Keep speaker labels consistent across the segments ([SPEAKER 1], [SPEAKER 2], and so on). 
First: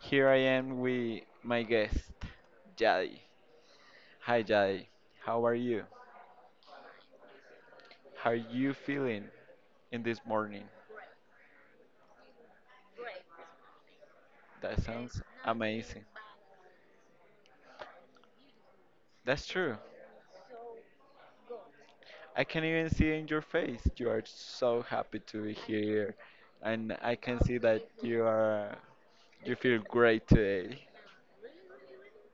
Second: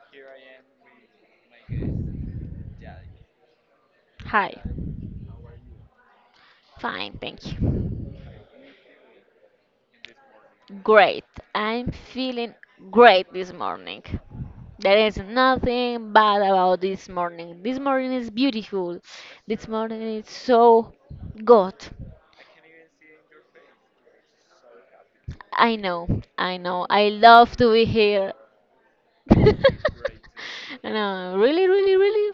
[SPEAKER 1] Here I am with my guest, Jai. Hi,
[SPEAKER 2] Hi.
[SPEAKER 1] Jai. How are you?
[SPEAKER 2] Fine, thank you.
[SPEAKER 1] How are you feeling in this morning?
[SPEAKER 2] Great. I'm feeling great this morning.
[SPEAKER 1] That
[SPEAKER 2] There is
[SPEAKER 1] sounds amazing.
[SPEAKER 2] nothing bad about this morning. This morning is beautiful.
[SPEAKER 1] That's
[SPEAKER 2] This
[SPEAKER 1] true.
[SPEAKER 2] morning is so good.
[SPEAKER 1] I can even see in your face. You are so happy to be
[SPEAKER 2] I
[SPEAKER 1] here,
[SPEAKER 2] know, I know.
[SPEAKER 1] and
[SPEAKER 2] I
[SPEAKER 1] I can
[SPEAKER 2] love
[SPEAKER 1] see
[SPEAKER 2] to
[SPEAKER 1] that
[SPEAKER 2] be
[SPEAKER 1] you
[SPEAKER 2] here.
[SPEAKER 1] are. You
[SPEAKER 2] I
[SPEAKER 1] feel great today.
[SPEAKER 2] know, really, really, really.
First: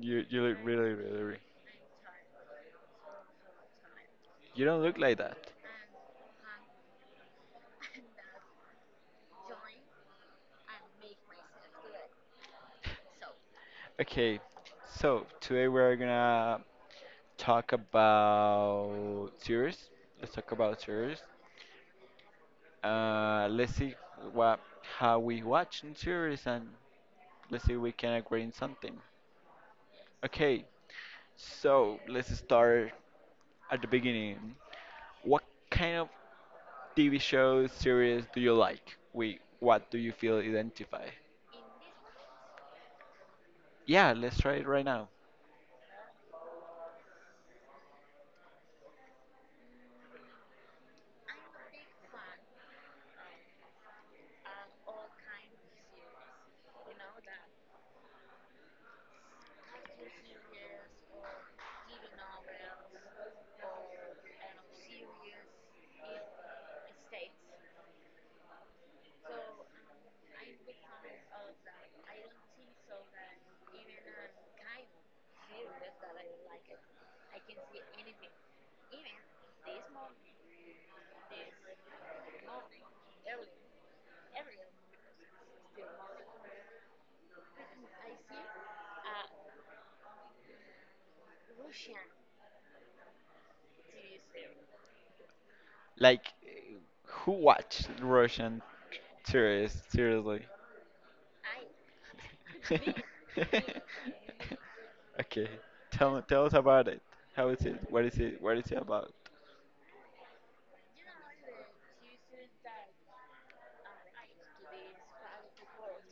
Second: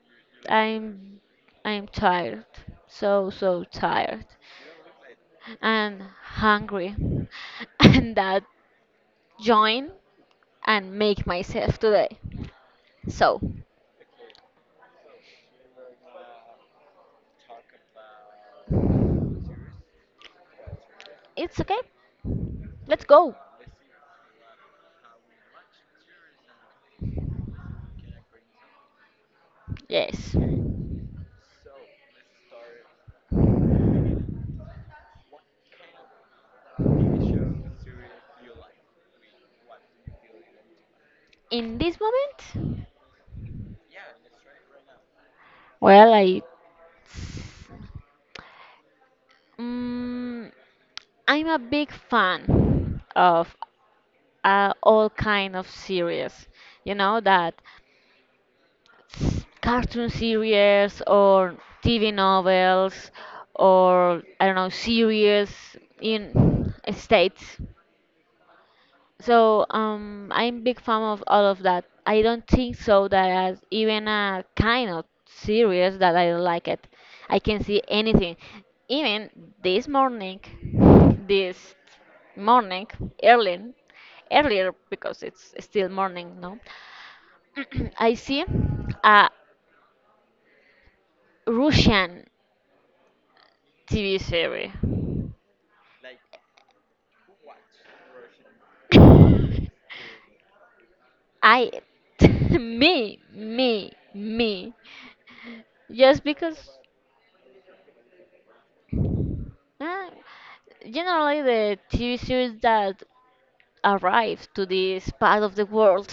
[SPEAKER 1] You look really, really,
[SPEAKER 2] I'm
[SPEAKER 1] really.
[SPEAKER 2] I'm tired, so tired
[SPEAKER 1] You don't look like that.
[SPEAKER 2] and hungry, and that join and make myself today. So
[SPEAKER 1] Okay, so today we're gonna talk about series. Let's talk about series.
[SPEAKER 2] it's okay. Let's go.
[SPEAKER 1] Let's see what how we watch in series, and let's see if we can agree in something.
[SPEAKER 2] Yes.
[SPEAKER 1] Okay, so let's start at the beginning. What kind of TV shows series do you like? We What do you feel identify?
[SPEAKER 2] In this moment,
[SPEAKER 1] Yeah, let's try it right now.
[SPEAKER 2] well, I mm, I'm a big fan of all kind of series, you know that cartoon series or TV novels or I don't know series in states, so I'm big fan of all of that. I don't think so that as even a kind of series that I don't like it. I can see anything. Even this morning, this morning, early, earlier because it's still morning, no? I see a Russian TV series.
[SPEAKER 1] Like, who watched Russian series seriously?
[SPEAKER 2] I me me me
[SPEAKER 1] Okay. Tell
[SPEAKER 2] just
[SPEAKER 1] tell us
[SPEAKER 2] because
[SPEAKER 1] about it. How is it? What is it? What is it about?
[SPEAKER 2] uh, generally the TV series that arrive to this part of the world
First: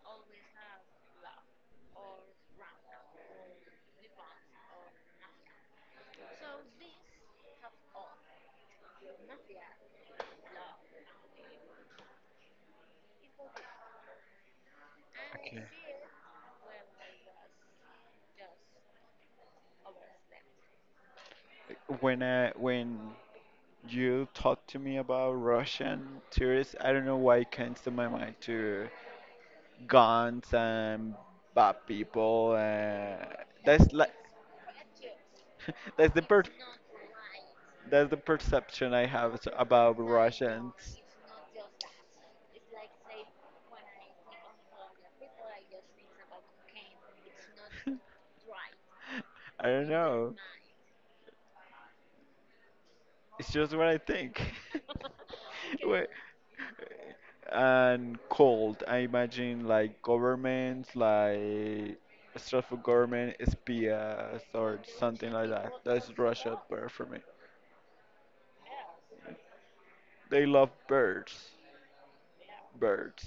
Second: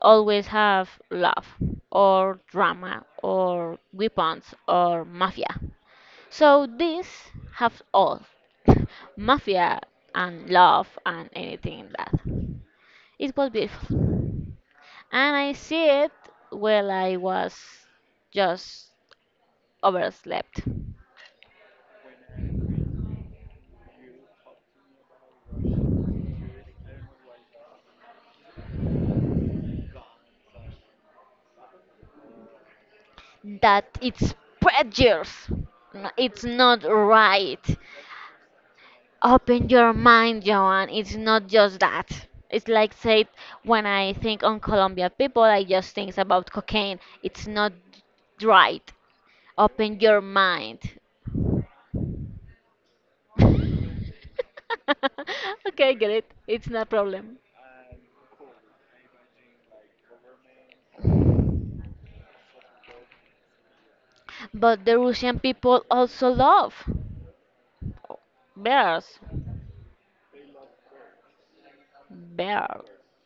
[SPEAKER 2] always have love or drama or weapons or mafia. So this have all mafia and love and anything that. It was beautiful. And I
[SPEAKER 1] Okay.
[SPEAKER 2] see it while I was just overslept.
[SPEAKER 1] When you talk to me about Russian tourists, I don't know why it comes to my mind to guns and bad people.
[SPEAKER 2] That
[SPEAKER 1] That's like
[SPEAKER 2] it's prejudice.
[SPEAKER 1] that's the
[SPEAKER 2] It's
[SPEAKER 1] per
[SPEAKER 2] not right.
[SPEAKER 1] that's the perception I have
[SPEAKER 2] Open your
[SPEAKER 1] about
[SPEAKER 2] mind, Joan.
[SPEAKER 1] Russians.
[SPEAKER 2] It's not just that. It's like said when I think on Colombian people, I just think about cocaine. It's not right.
[SPEAKER 1] I don't
[SPEAKER 2] Open your
[SPEAKER 1] know.
[SPEAKER 2] mind.
[SPEAKER 1] It's just what I think.
[SPEAKER 2] Okay,
[SPEAKER 1] Wait.
[SPEAKER 2] get it. It's not a problem.
[SPEAKER 1] And cold, I imagine like governments, like stressful government, espias, or
[SPEAKER 2] But the
[SPEAKER 1] something
[SPEAKER 2] Russian
[SPEAKER 1] like that.
[SPEAKER 2] people
[SPEAKER 1] That's
[SPEAKER 2] also
[SPEAKER 1] Russia
[SPEAKER 2] love
[SPEAKER 1] bear for me.
[SPEAKER 2] bears,
[SPEAKER 1] They love birds.
[SPEAKER 2] bear,
[SPEAKER 1] Birds.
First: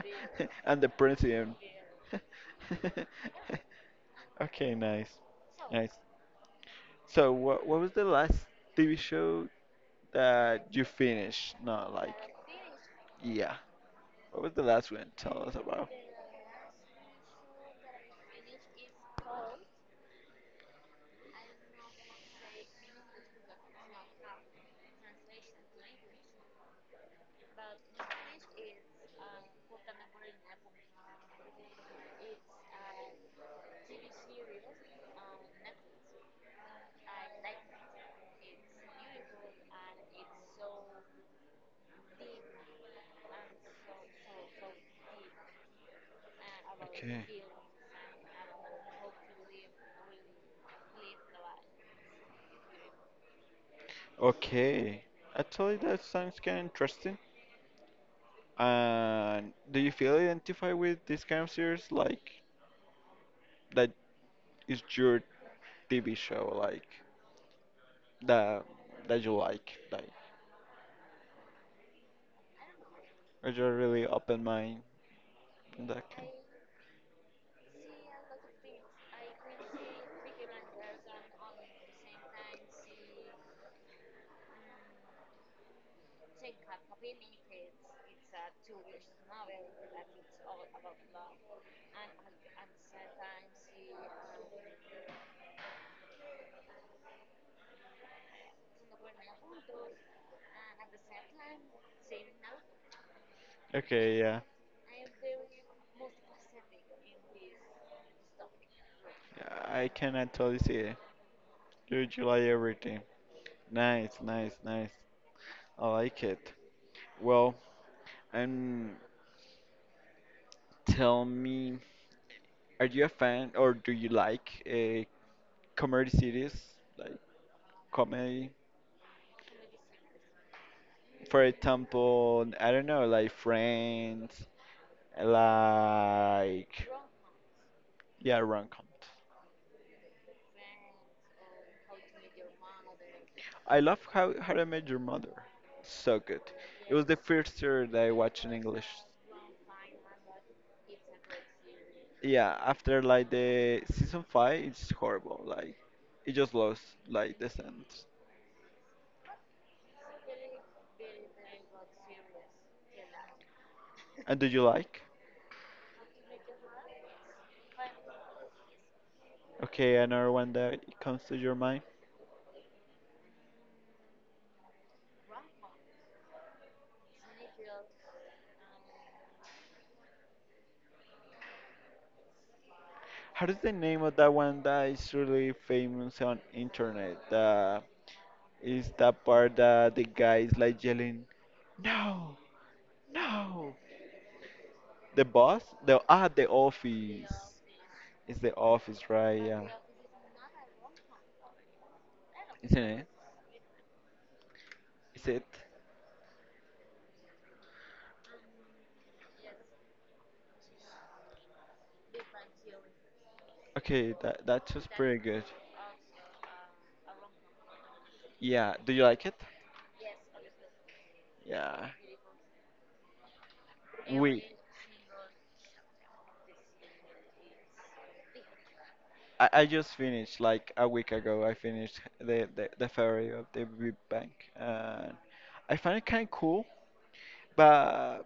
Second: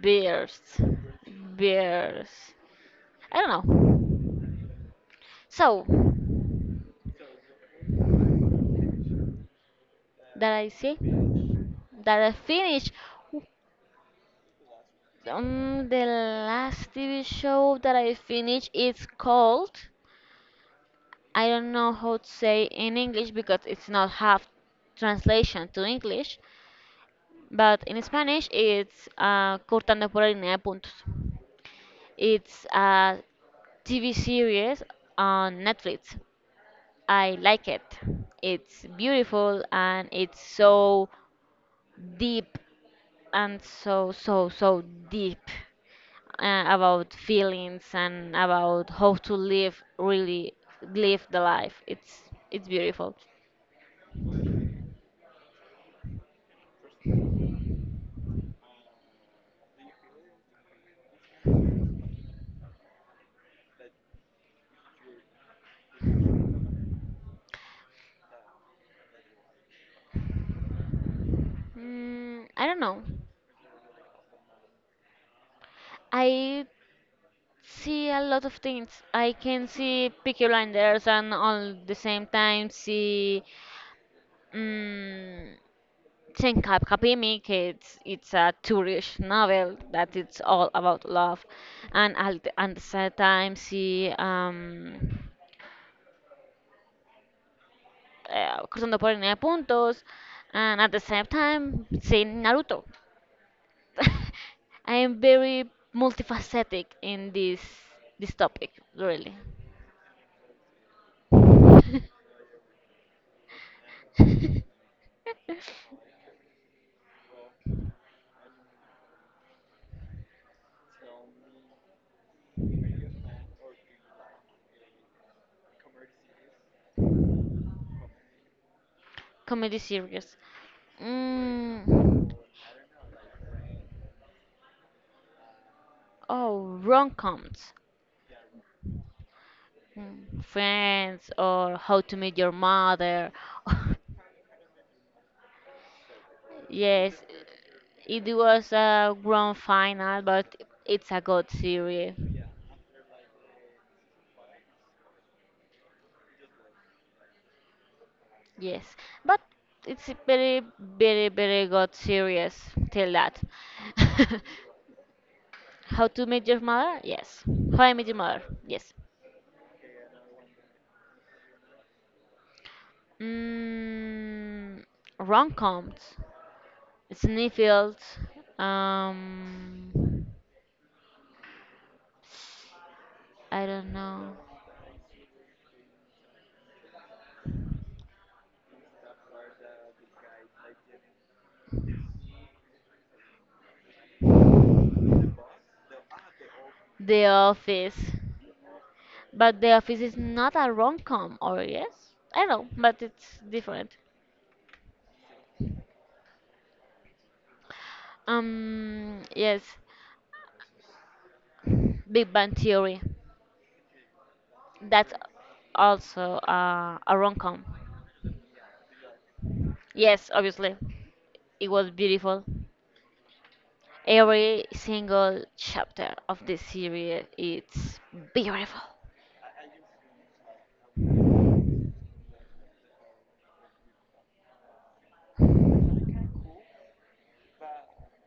[SPEAKER 2] bears,
[SPEAKER 1] And the president.
[SPEAKER 2] bears. I don't know.
[SPEAKER 1] Okay, nice.
[SPEAKER 2] So
[SPEAKER 1] Nice. So, what was the last TV show
[SPEAKER 2] that I
[SPEAKER 1] that you
[SPEAKER 2] see
[SPEAKER 1] finished? No,
[SPEAKER 2] that I
[SPEAKER 1] like,
[SPEAKER 2] finish.
[SPEAKER 1] yeah. What was the last one? Tell us about.
[SPEAKER 2] The last TV show that I finished is called, I don't know how to say in English because it's not half translation to English, but in Spanish it's Cortando por la línea de puntos. It's a TV series on Netflix. I like it. It's beautiful and it's so deep and so, so, so deep about
[SPEAKER 1] Okay.
[SPEAKER 2] feelings and about how to live really live the life. It's beautiful.
[SPEAKER 1] Okay. Actually, that sounds kind of interesting. And do you feel identified with this kind of series? Like that is your TV show, like that that you like,
[SPEAKER 2] I don't know.
[SPEAKER 1] or you're really open mind in that kind.
[SPEAKER 2] I see a lot of things. I can see Peaky Blinders and all the same time see. Mm, Chenkap Kapimik, it's a tourist novel that it's all about love. And at the same time, she cruzando por línea de puntos, and at the same time, seeing Naruto.
[SPEAKER 1] Okay, yeah,
[SPEAKER 2] I am very multifaceted in this topic, really.
[SPEAKER 1] Yeah, I can totally see it. Do you like everything? Nice, nice, nice. I like it. Well, and tell me, are you a fan or do you like comedy series? Like comedy?
[SPEAKER 2] Comedy series.
[SPEAKER 1] For
[SPEAKER 2] Mm.
[SPEAKER 1] example, I don't know, like Friends,
[SPEAKER 2] Oh,
[SPEAKER 1] like.
[SPEAKER 2] rom-coms.
[SPEAKER 1] Yeah, Rom-com.
[SPEAKER 2] Mm, friends or how to meet your mother.
[SPEAKER 1] I love How I Met Your Mother. So good. It was
[SPEAKER 2] Yes,
[SPEAKER 1] the first series that I
[SPEAKER 2] it
[SPEAKER 1] watched in
[SPEAKER 2] was
[SPEAKER 1] English.
[SPEAKER 2] a grand final, but it's a good series.
[SPEAKER 1] Yeah, after like the season five, it's horrible. Like it just lost like the sense.
[SPEAKER 2] Yes, but it's a very, very, very good series till that.
[SPEAKER 1] And do you like?
[SPEAKER 2] How to meet your mother? Yes. How I met your mother? Yes.
[SPEAKER 1] Okay, another one that comes to your mind.
[SPEAKER 2] Mm, rom-coms. Sniffield. Um,
[SPEAKER 1] How is
[SPEAKER 2] I
[SPEAKER 1] the
[SPEAKER 2] don't
[SPEAKER 1] name of
[SPEAKER 2] know.
[SPEAKER 1] that one that is really famous on internet? Is that part that the guy is like yelling, "No, no!" The boss? The
[SPEAKER 2] The
[SPEAKER 1] office.
[SPEAKER 2] Office.
[SPEAKER 1] It's the office, right?
[SPEAKER 2] But
[SPEAKER 1] Yeah.
[SPEAKER 2] The Office is not a rom-com, or yes? I know,
[SPEAKER 1] Isn't
[SPEAKER 2] but
[SPEAKER 1] it?
[SPEAKER 2] it's different.
[SPEAKER 1] Is it?
[SPEAKER 2] Yes, Big Bang Theory.
[SPEAKER 1] Okay, that's just
[SPEAKER 2] That's
[SPEAKER 1] pretty good.
[SPEAKER 2] also a rom-com.
[SPEAKER 1] Yeah. Do you like it?
[SPEAKER 2] Yes, obviously. It was
[SPEAKER 1] Yeah.
[SPEAKER 2] beautiful.
[SPEAKER 1] We,
[SPEAKER 2] Every single chapter of this series it's beautiful.
[SPEAKER 1] I just finished like a week ago. I finished the theory of the Big Bang, and I find it kind of cool. But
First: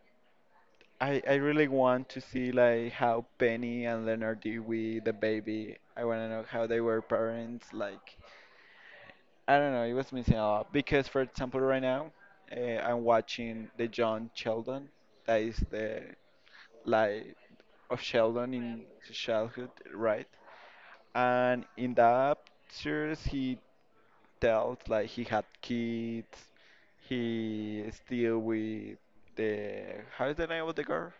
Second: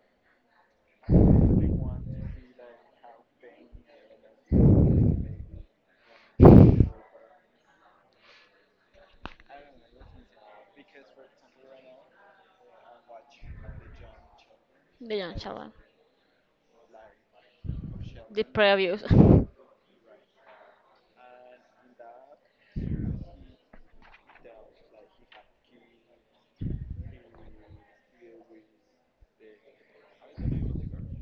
[SPEAKER 1] I really want to see like how Penny and Leonard did with the baby. I want to know how they were parents. Like I don't know, it was missing a lot because for example right now, I'm watching the John Sheldon.
[SPEAKER 2] The young
[SPEAKER 1] That is
[SPEAKER 2] child.
[SPEAKER 1] the life of
[SPEAKER 2] The
[SPEAKER 1] Sheldon in
[SPEAKER 2] previous.
[SPEAKER 1] his childhood, right? And in the pictures, he tells like he had kids, he is still with the, how is the name of the girl?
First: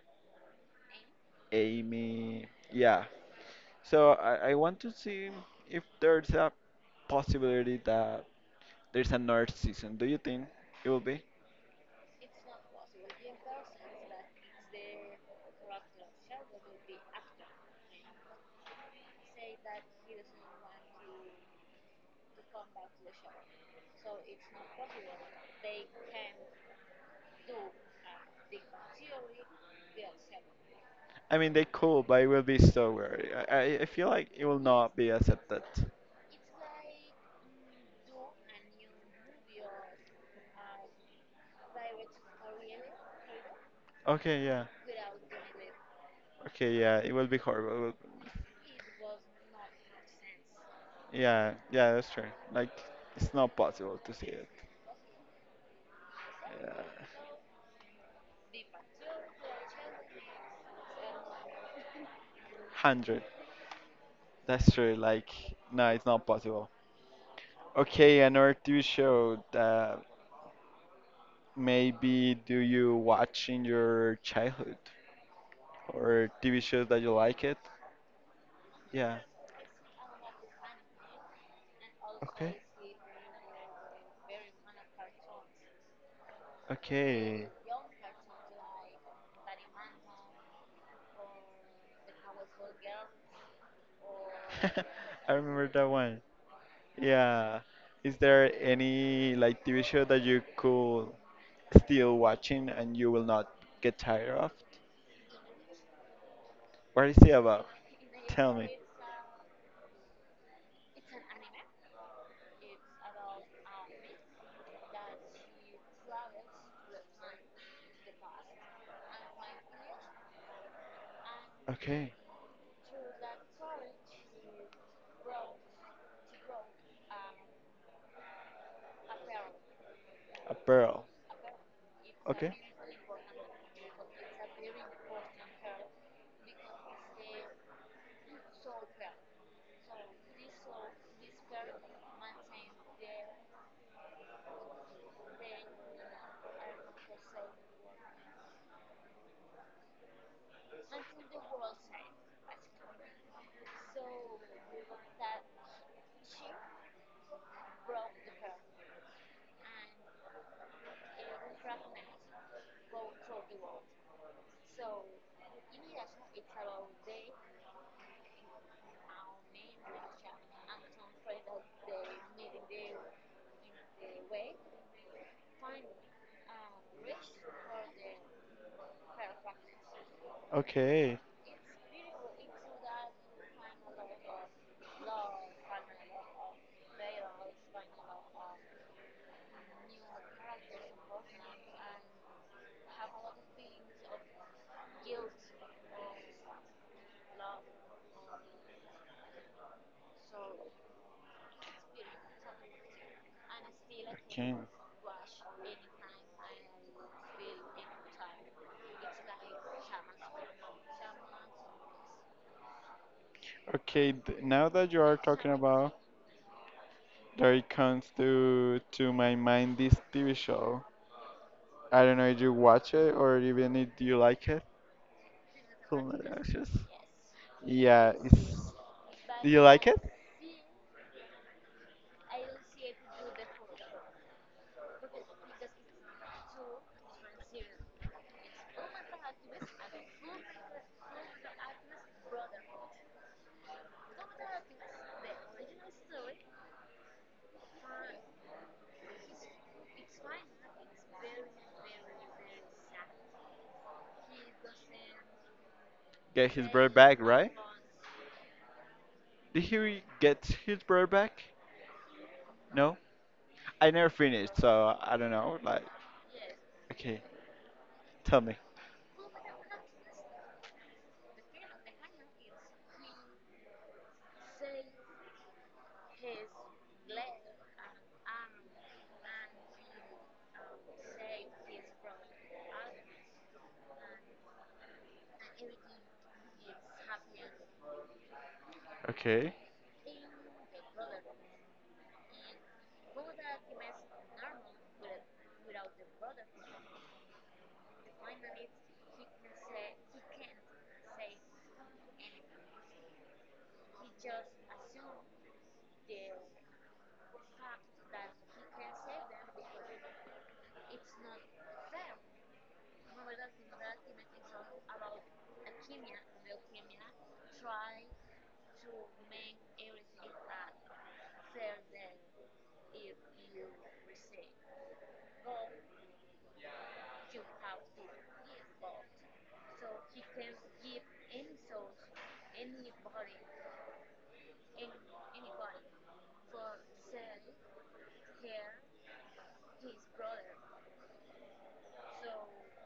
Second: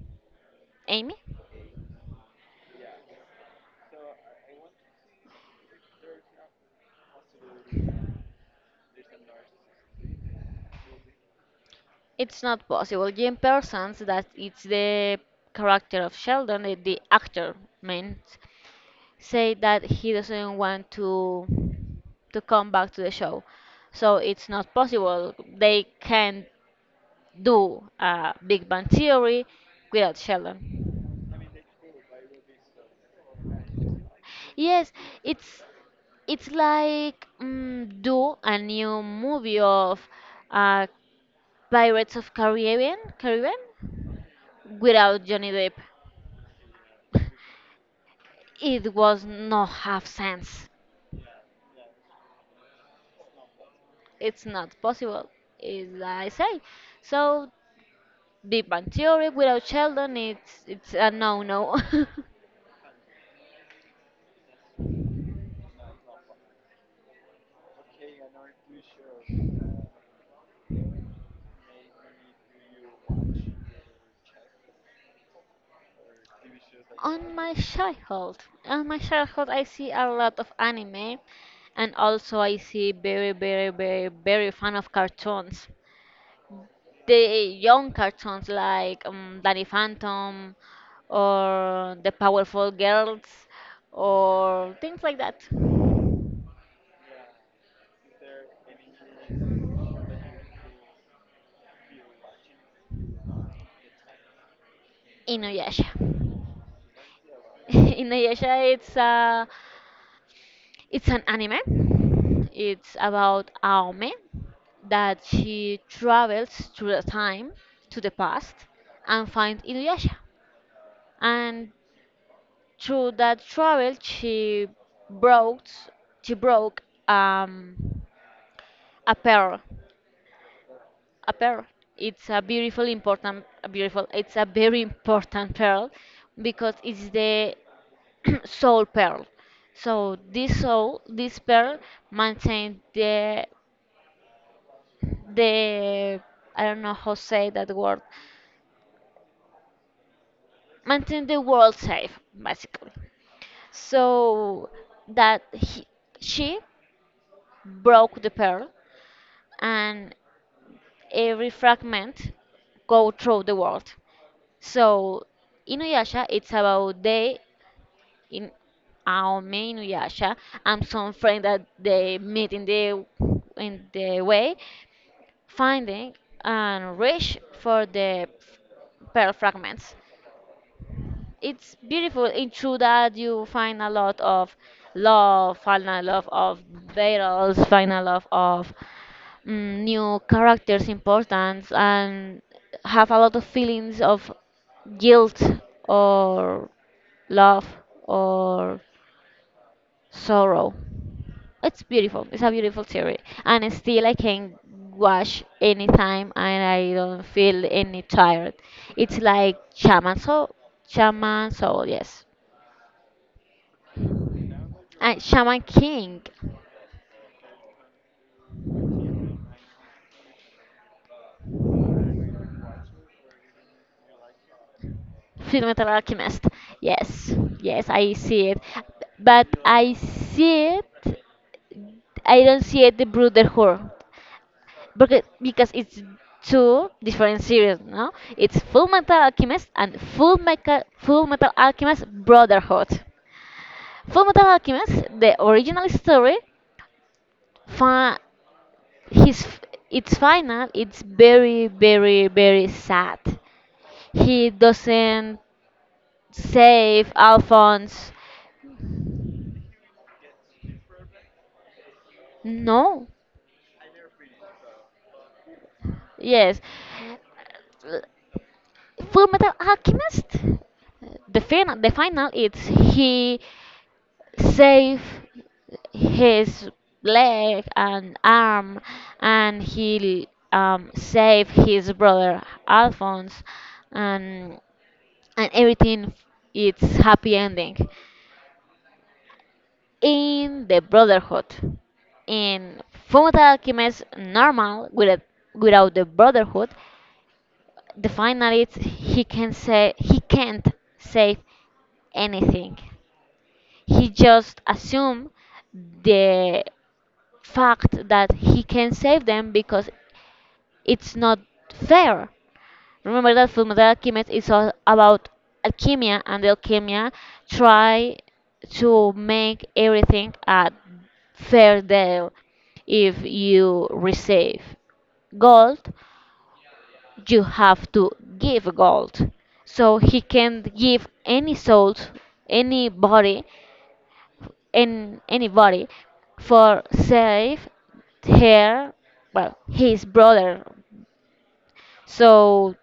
[SPEAKER 2] Amy?
[SPEAKER 1] Amy. Yeah. So I want to see if there's a possibility that there's another season. Do you think it will be
[SPEAKER 2] It's not possible. Jane Parsons, that it's the character of Sheldon, the actor means, say that he doesn't want to come back to the show. So it's not possible. They can't do a Big Bang Theory without Sheldon.
[SPEAKER 1] I mean they could, but it will be so weird. I feel like it will
[SPEAKER 2] Yes,
[SPEAKER 1] not be accepted.
[SPEAKER 2] it's it's like mm, do a new movie of uh, Pirates of Caribbean, Caribbean
[SPEAKER 1] Okay, yeah.
[SPEAKER 2] without Johnny Depp.
[SPEAKER 1] Okay, yeah, it will be horrible.
[SPEAKER 2] It was not half sense.
[SPEAKER 1] Yeah, yeah, that's true. Like, it's not possible to see
[SPEAKER 2] It's
[SPEAKER 1] it.
[SPEAKER 2] not possible, is I say.
[SPEAKER 1] Yeah.
[SPEAKER 2] So Big Bang Theory without Sheldon, it's a no-no.
[SPEAKER 1] 100. That's true. Like, no, it's not possible. Okay, another TV show that maybe do you watch in your childhood or TV shows that you
[SPEAKER 2] On
[SPEAKER 1] like
[SPEAKER 2] my
[SPEAKER 1] it?
[SPEAKER 2] childhood, on my
[SPEAKER 1] Yeah.
[SPEAKER 2] childhood, I see a lot of anime, and also
[SPEAKER 1] Okay.
[SPEAKER 2] I see very, very, very, very fan of cartoons.
[SPEAKER 1] Okay.
[SPEAKER 2] The young cartoons like Danny Phantom or The Powerful Girls or things like
[SPEAKER 1] I
[SPEAKER 2] that.
[SPEAKER 1] remember that one. Yeah. Is there any like TV show that you could still watching and you will not get tired of?
[SPEAKER 2] Inuyasha.
[SPEAKER 1] What is it about? Tell
[SPEAKER 2] Inuyasha,
[SPEAKER 1] me.
[SPEAKER 2] it's a it's an anime. It's about Aome that she travels through the time to the past and finds Inuyasha. And
[SPEAKER 1] Okay,
[SPEAKER 2] through that travel, broke she broke um, a pearl,
[SPEAKER 1] a pearl.
[SPEAKER 2] a pearl. It's a
[SPEAKER 1] Okay.
[SPEAKER 2] beautiful, important, a beautiful. It's a very important pearl because it's the soul pearl. So this soul, this pearl, maintains the, I don't know how to say that word. Maintain the world safe, basically. So that he, she broke the pearl, and every fragment go through the world. So Inuyasha, it's about the in Aome, Inuyasha, and some friend that they meet in the way, finding and reach for the pearl fragments.
[SPEAKER 1] Okay. Okay.
[SPEAKER 2] It's beautiful. It's true that you find a lot of love, find a lot of battles, find a lot of new characters' importance, and have a lot of feelings of guilt or love or sorrow. It's beautiful. It's a beautiful theory. And still I can watch anytime and I don't feel any tired. It's like Shaman Soul. Shaman Soul, yes.
[SPEAKER 1] Okay, now that you are
[SPEAKER 2] And
[SPEAKER 1] talking
[SPEAKER 2] Shaman
[SPEAKER 1] about,
[SPEAKER 2] King.
[SPEAKER 1] there it comes to my mind this TV show. I don't know if you watch it or even if you like it.
[SPEAKER 2] Full Metal
[SPEAKER 1] Full Metal
[SPEAKER 2] Alchemist.
[SPEAKER 1] Alchemist.
[SPEAKER 2] Yes. Yes,
[SPEAKER 1] Yeah,
[SPEAKER 2] I see it. But
[SPEAKER 1] do you like
[SPEAKER 2] I
[SPEAKER 1] it?
[SPEAKER 2] see it I don't see it the brotherhood, because it's two different series, no? It's Full Metal Alchemist and Full Metal Alchemist Brotherhood. Full Metal Alchemist, the original story, fi- his its final, it's very very very sad. He doesn't
[SPEAKER 1] Get his brother
[SPEAKER 2] save
[SPEAKER 1] back, right?
[SPEAKER 2] Alphonse.
[SPEAKER 1] Did he get his brother back? No?
[SPEAKER 2] No.
[SPEAKER 1] I never finished, so I don't know. Like,
[SPEAKER 2] Yes.
[SPEAKER 1] okay, tell me.
[SPEAKER 2] Full Metal Alchemist. The final, it's he save his leg and arm and he save his brother Alphonse, and and everything it's happy ending
[SPEAKER 1] Okay.
[SPEAKER 2] in the brotherhood. In Fullmetal Alchemist normal, without without the brotherhood, the final is he can't save anything. He just assume the fact that he can save them because it's not fair. Remember that Fullmetal Alchemist is all about alchemy, and the alchemy try to make everything a fair deal. If you receive gold, you have to give gold. So he can give any soul, any body in anybody for save her well his brother. So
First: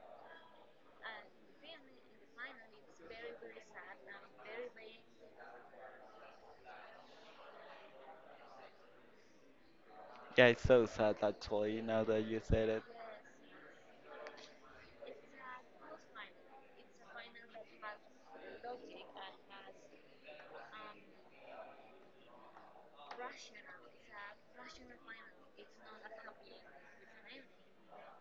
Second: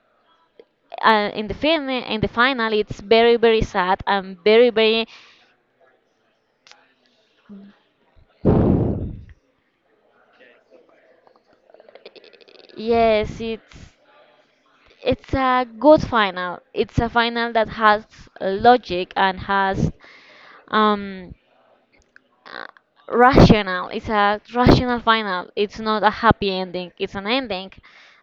[SPEAKER 2] in the film, in the final, it's very very sad and very very
[SPEAKER 1] Yeah, it's so sad actually, now that you said it.
[SPEAKER 2] yes, it's a good final. It's a final that has logic and has um uh, rational. It's a rational final. It's not a happy ending. It's an ending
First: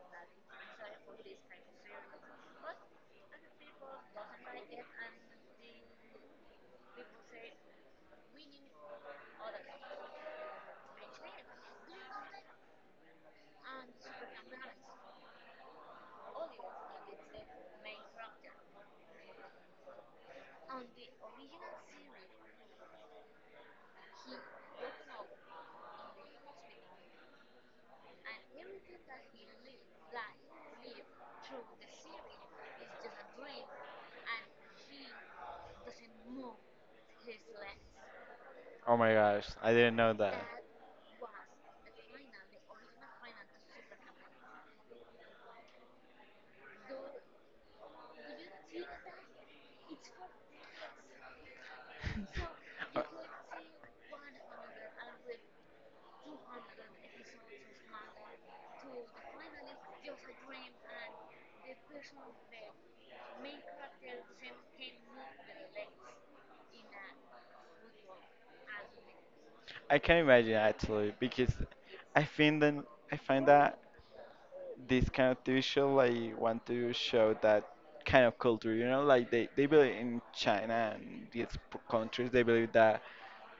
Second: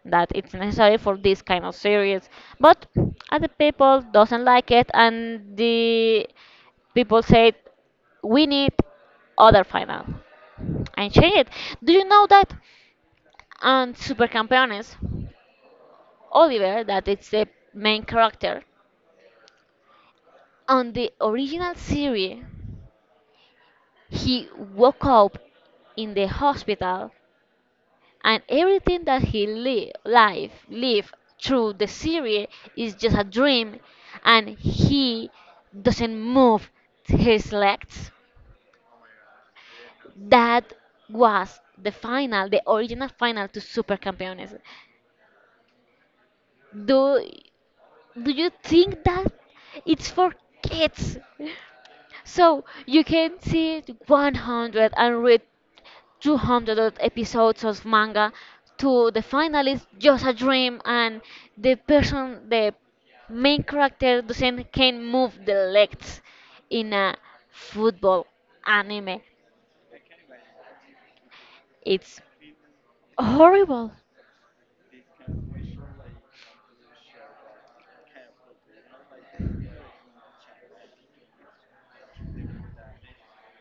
[SPEAKER 2] that it's necessary for this kind of series. But other people doesn't like it, and the people said we need other final and change it. Do you know that on Super Campeones, Oliver, that it's the main character, on the original series, he woke up in the hospital and everything that life live through the series is just a dream, and he doesn't move his legs.
[SPEAKER 1] Oh my gosh, I didn't know that.
[SPEAKER 2] That was the final, the original final to Super Campeones. do do you think that it's for kids, so you can see it 100 and read 200 odd episodes of manga, to the final is just a dream and the person the main character doesn't can move the legs in a football anime.
[SPEAKER 1] I can imagine actually because
[SPEAKER 2] It's
[SPEAKER 1] I think then I find that
[SPEAKER 2] horrible.
[SPEAKER 1] this kind of TV show like want to show that kind of culture, you know, like they believe in China and these countries they believe that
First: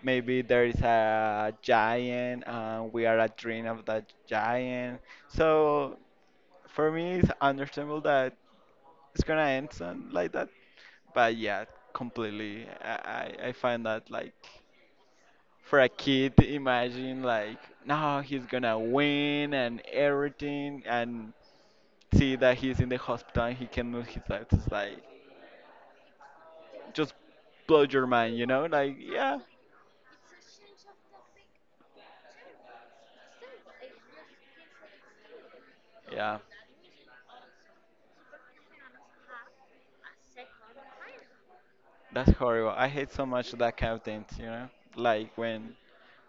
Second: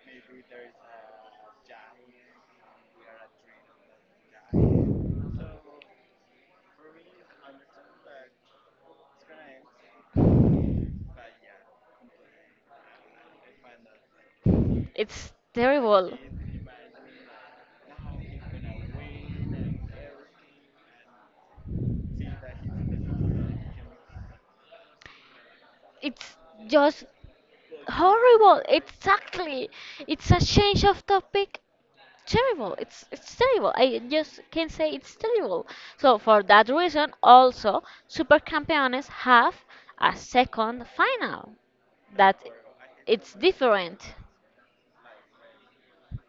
[SPEAKER 1] maybe there is a giant and we are a dream of that giant. So for me it's understandable that it's gonna end soon like that. But yeah, completely I find that like
[SPEAKER 2] It's
[SPEAKER 1] for a
[SPEAKER 2] terrible.
[SPEAKER 1] kid to imagine like no he's gonna win and everything and see that he's in the hospital and he can move his legs it's like
[SPEAKER 2] It's just
[SPEAKER 1] just blow your mind, you
[SPEAKER 2] horrible.
[SPEAKER 1] know, like, yeah.
[SPEAKER 2] Exactly. It's a change of topic. Terrible. It's terrible. I just can say it's terrible. So
[SPEAKER 1] Yeah,
[SPEAKER 2] for that reason, also Super Campeones have a second final.
[SPEAKER 1] that's
[SPEAKER 2] That
[SPEAKER 1] horrible. I hate so
[SPEAKER 2] it's
[SPEAKER 1] much that kind of
[SPEAKER 2] different.
[SPEAKER 1] things, you know, like when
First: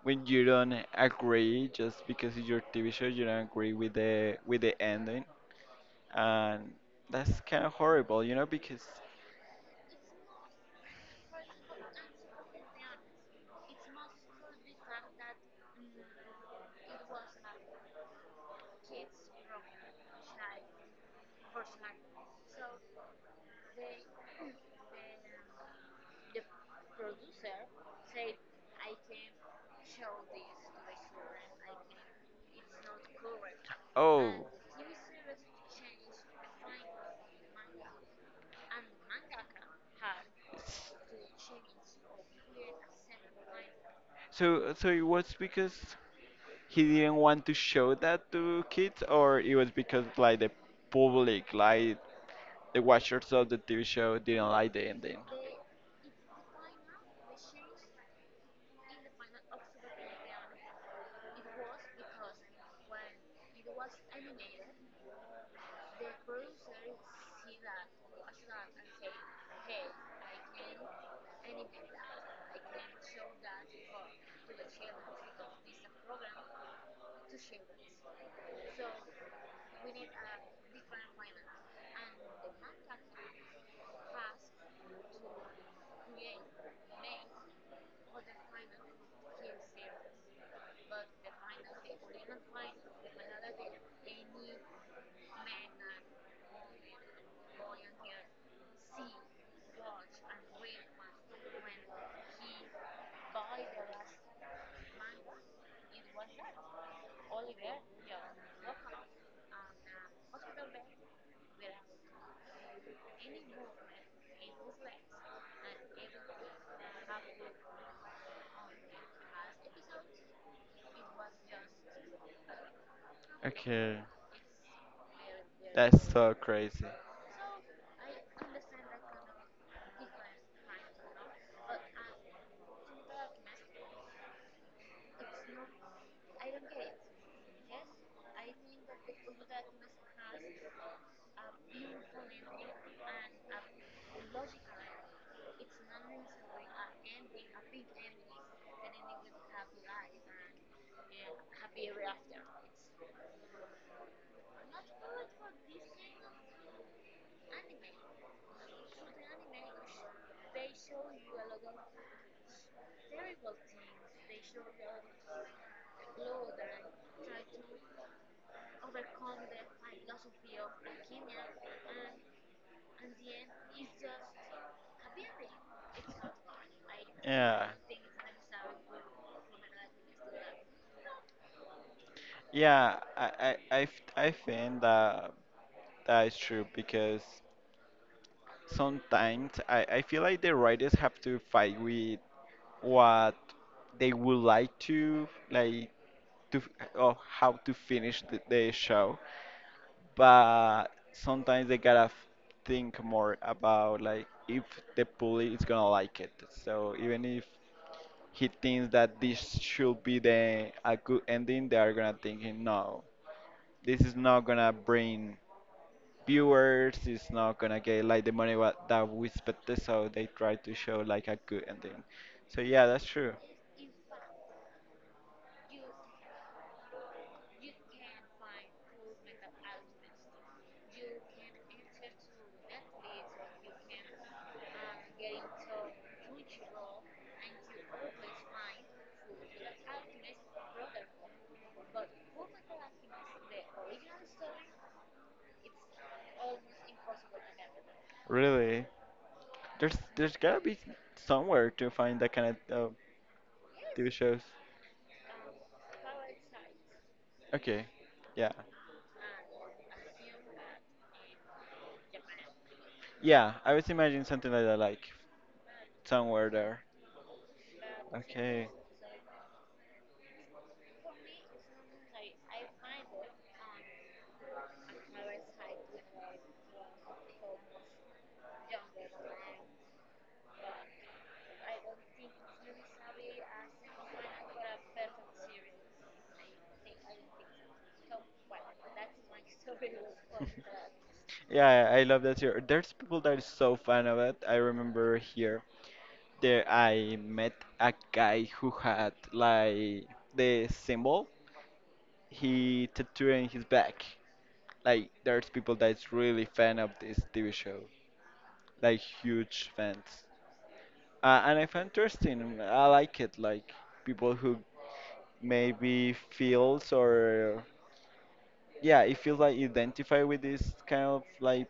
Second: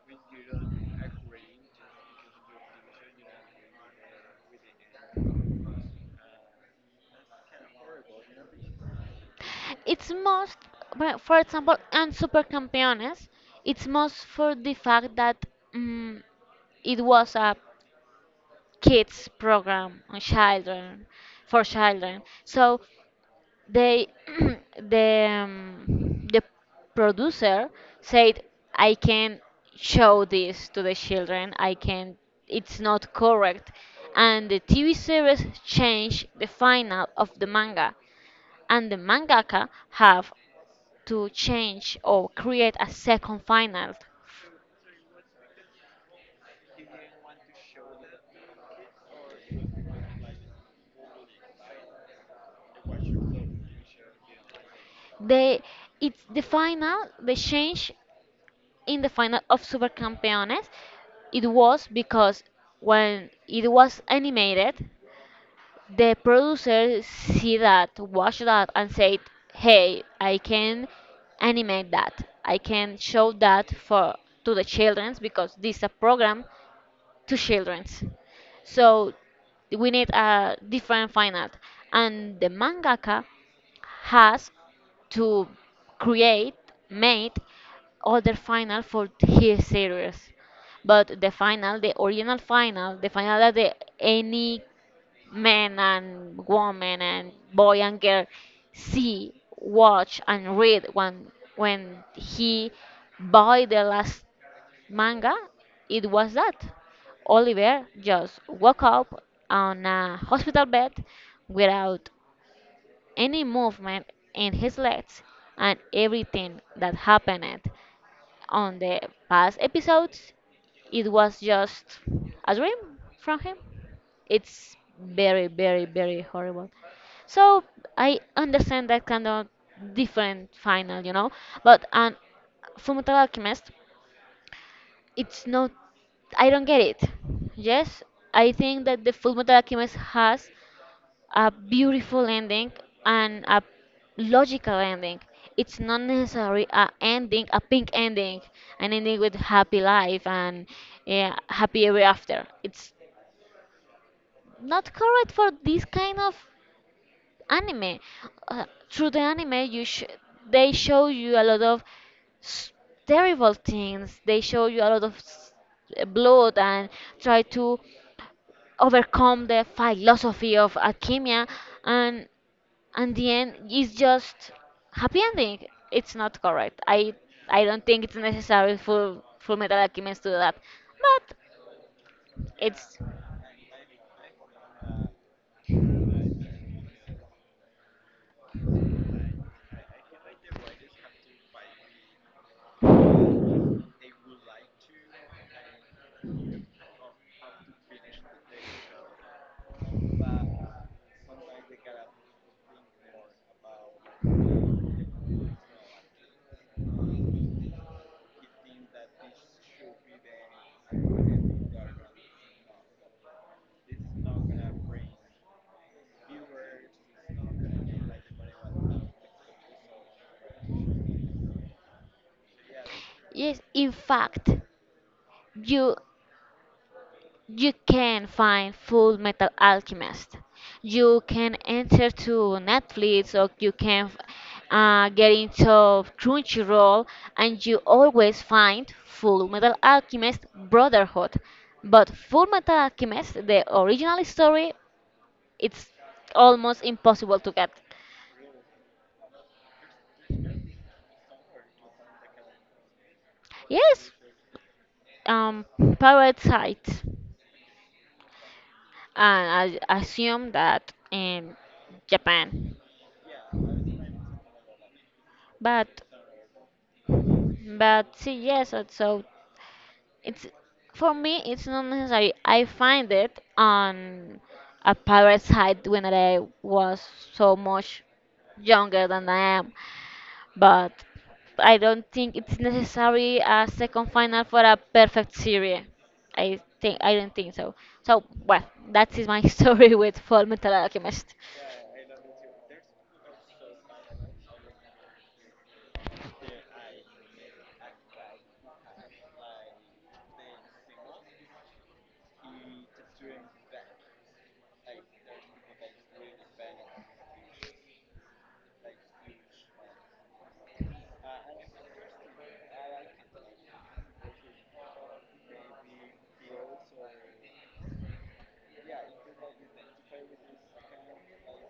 [SPEAKER 1] you don't agree just because it's your TV show, you don't agree with the ending, and that's kind of horrible, you know, because.
[SPEAKER 2] It's most, well, for example, and Super Campeones, it's most for the fact that mm, it was a kids program on children, for children, so they the producer said I can show this to the children, I can, it's not correct,
[SPEAKER 1] Oh.
[SPEAKER 2] and the TV series changed the final of the manga, and the mangaka have to change or create a second final.
[SPEAKER 1] So, it was because he didn't want to show that to kids, or it was because like the public, like the watchers of the TV show, didn't like the ending.
[SPEAKER 2] They it's the final they change. In the final of Super Campeones, it was because when it was animated, the producer see that, watch that, and said, "Hey, I can animate that. I can show that for to the childrens, because this is a program to childrens." So we need a different final, and the mangaka has to create, made other final for his series. But the final, the original final, the final that the, any man and woman and boy and girl see, watch and read when he buy the last manga, it was that. Oliver just woke up on a hospital bed without any movement in his legs, and everything that happened on the past episodes it was just a dream from him.
[SPEAKER 1] Okay,
[SPEAKER 2] It's very very
[SPEAKER 1] that's
[SPEAKER 2] very
[SPEAKER 1] so
[SPEAKER 2] horrible.
[SPEAKER 1] crazy.
[SPEAKER 2] So I understand that kind of different final, you know, but and Fullmetal Alchemist it's not, I don't get it. Yes, I think that the Fullmetal Alchemist has a beautiful ending and a logical ending. It's not necessarily a ending, a pink ending, an ending with happy life and yeah, happy ever after. It's not correct for this kind of anime. Uh, Through the anime, they show you a lot of s- terrible things. They show you a lot of blood and try to overcome the philosophy of alchemy, and and the end is just happy ending. It's not correct. I
[SPEAKER 1] Yeah,
[SPEAKER 2] don't think it's necessary for Metal Alchemist to do that, but
[SPEAKER 1] yeah,
[SPEAKER 2] it's
[SPEAKER 1] I I think that that is true because sometimes I feel like the writers have to fight with what they would like to to f- or how to finish the show, but sometimes they gotta think more about like if the bully is gonna like it, so even if he thinks that this should be the a good ending, they are gonna think no, this is not gonna bring viewers, is not gonna get like the money what that we expected, so they try to show like a good ending. So yeah, that's true.
[SPEAKER 2] yes. In fact, you you can find Full Metal Alchemist. You can enter to Netflix, or you can get into Crunchyroll, and you always find Full Metal Alchemist Brotherhood. But Full Metal Alchemist, the original story, it's almost impossible to get.
[SPEAKER 1] Really, there's gotta be somewhere to find that kind of TV
[SPEAKER 2] Yes,
[SPEAKER 1] shows.
[SPEAKER 2] um, parasites,
[SPEAKER 1] Okay, yeah,
[SPEAKER 2] and I assume that in Japan.
[SPEAKER 1] yeah, I was imagining something like that, like
[SPEAKER 2] But
[SPEAKER 1] somewhere there.
[SPEAKER 2] But see,
[SPEAKER 1] Okay.
[SPEAKER 2] yes, so it's for me, it's not necessary. I find it on a parasite when I was so much younger than I am, but I don't think it's necessary a second final for a perfect series. I think I don't think so. So well, that is my story with Full Metal Alchemist.
[SPEAKER 1] Yeah, I love that here. There's people that are so fan of it. I remember here there I met a guy who had like the symbol. He tattooing his back. Like there's people that's really fan of this TV show, like huge fans. And I find interesting. I like it. Like people who maybe feels or yeah, it feels like identify with this kind of like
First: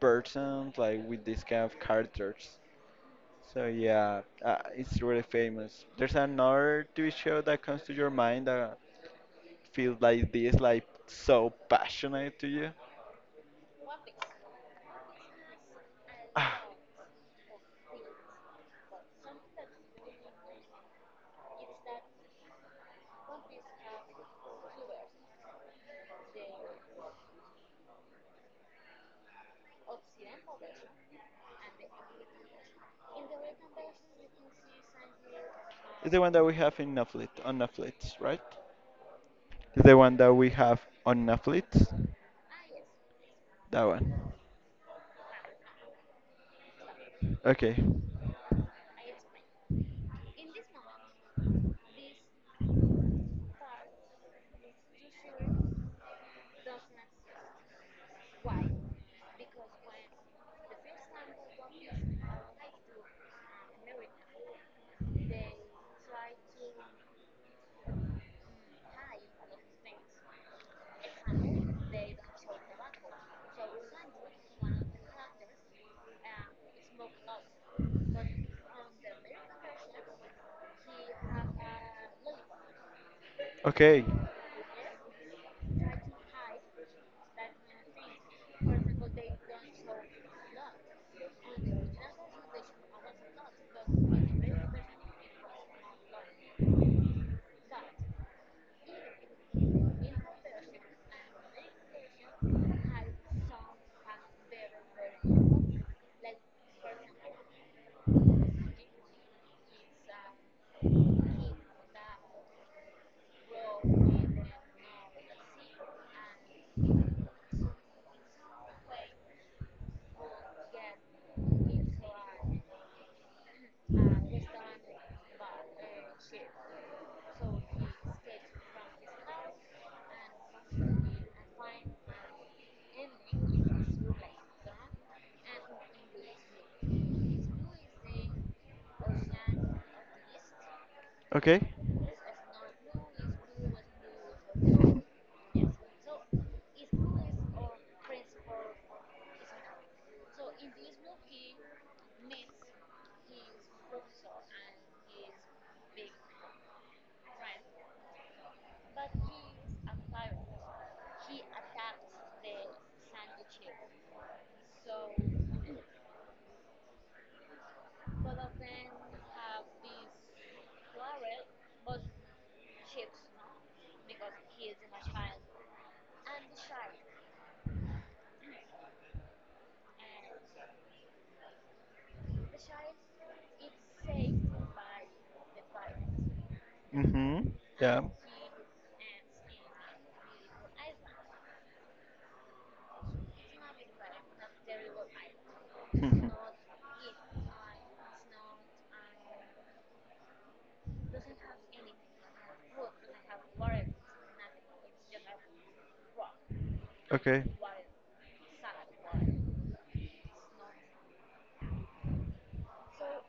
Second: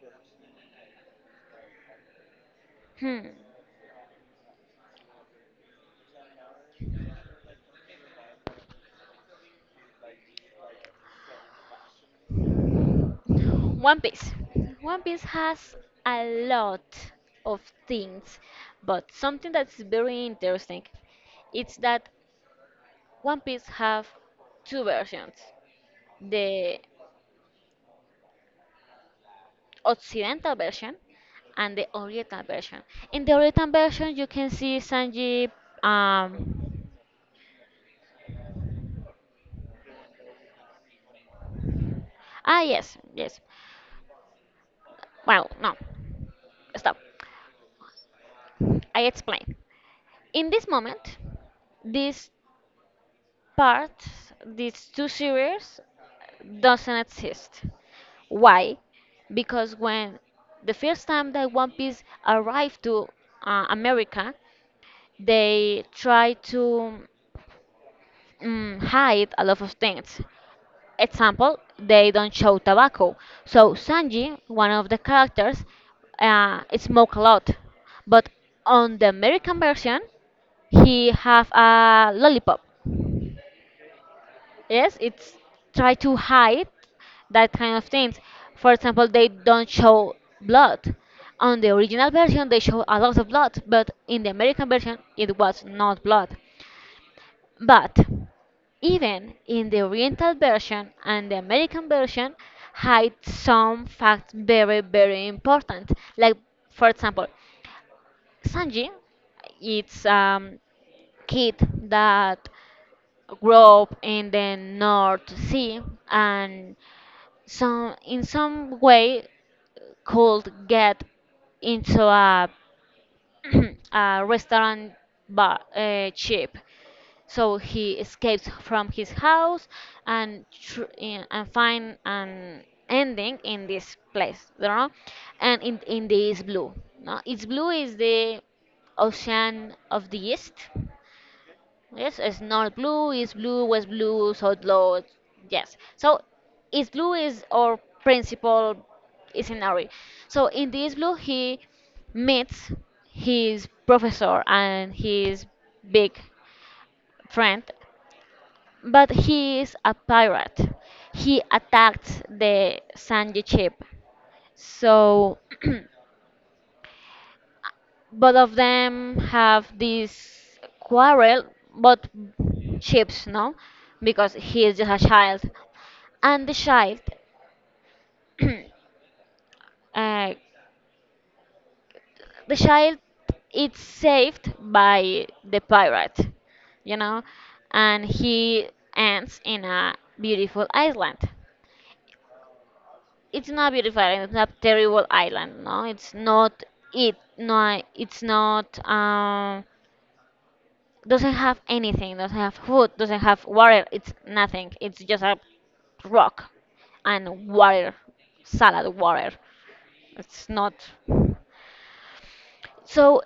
[SPEAKER 1] person, like with this kind of characters.
[SPEAKER 2] Hmm.
[SPEAKER 1] So yeah, it's really famous. There's another TV show that comes to your mind that feels like this, like so passionate to you.
[SPEAKER 2] One Piece. One Piece has a
[SPEAKER 1] Ah,
[SPEAKER 2] lot of things, but something that's very interesting it's that One Piece have two versions, the Occidental version and the Oriental version. In the Oriental version, you can see Sanji.
[SPEAKER 1] it's the one that we have
[SPEAKER 2] Um,
[SPEAKER 1] on Netflix, right? It's the one that we have on Netflix.
[SPEAKER 2] ah, yes, yes.
[SPEAKER 1] That one.
[SPEAKER 2] Well, no, stop.
[SPEAKER 1] Okay.
[SPEAKER 2] I explain. In this moment, this part, these two series doesn't exist. Why? Because when the first time that One Piece arrived to America, they try to hide a lot of things. Example, they don't show tobacco. So Sanji, one of the characters, smoke a lot, but on the American version, he have a lollipop.
[SPEAKER 1] Okay.
[SPEAKER 2] Yes, it's try to hide that kind of things. For example, they don't show blood. On the original version, they show a lot of blood, but in the American version, it was not blood. But even in the Oriental version and the American version, hide some facts very, very important. Like, for example, Sanji, it's kid that grew up in the North Sea and some in some way could get into a, a restaurant bar, ship. So he escapes from his house and and find an ending in this place, you know, and in the East Blue. No, East Blue is the ocean of the East.
[SPEAKER 1] Okay.
[SPEAKER 2] Yes, it's not blue, is blue, west blue, south blue. Yes. So is blue is our principal scenario. So in this blue he meets his professor and his big friend, but he is a pirate. He attacked the Sanji ship. So both of them have this quarrel but ships no, because he is just a child, and the child uh, the child is saved by the pirate, you know,
[SPEAKER 1] Mm-hmm. Yeah.
[SPEAKER 2] and he ends in a beautiful island. It's not beautiful island, it's not terrible island, no, it's not it, no, it's not, doesn't have anything, doesn't have food, doesn't have water. It's nothing. It's just a rock
[SPEAKER 1] Okay.
[SPEAKER 2] and water, salad water. It's not. So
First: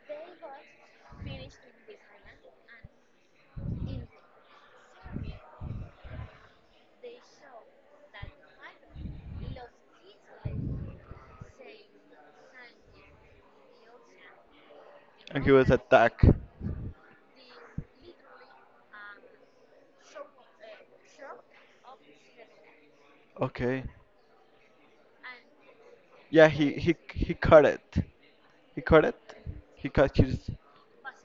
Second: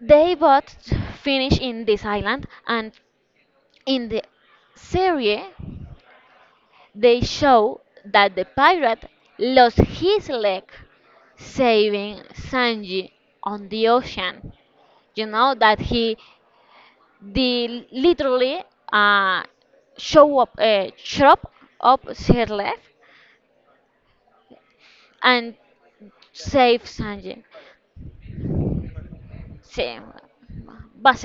[SPEAKER 2] they both finish in this island, and in the series, they show that the pirate lost his leg saving Sanji on the ocean. You
[SPEAKER 1] And he
[SPEAKER 2] know
[SPEAKER 1] was
[SPEAKER 2] that he
[SPEAKER 1] attacked.
[SPEAKER 2] They literally uh, show up, chop up her leg
[SPEAKER 1] Okay.
[SPEAKER 2] and
[SPEAKER 1] Yeah, he
[SPEAKER 2] save
[SPEAKER 1] he he
[SPEAKER 2] Sanji.
[SPEAKER 1] caught it. He caught it. He
[SPEAKER 2] She,
[SPEAKER 1] caught his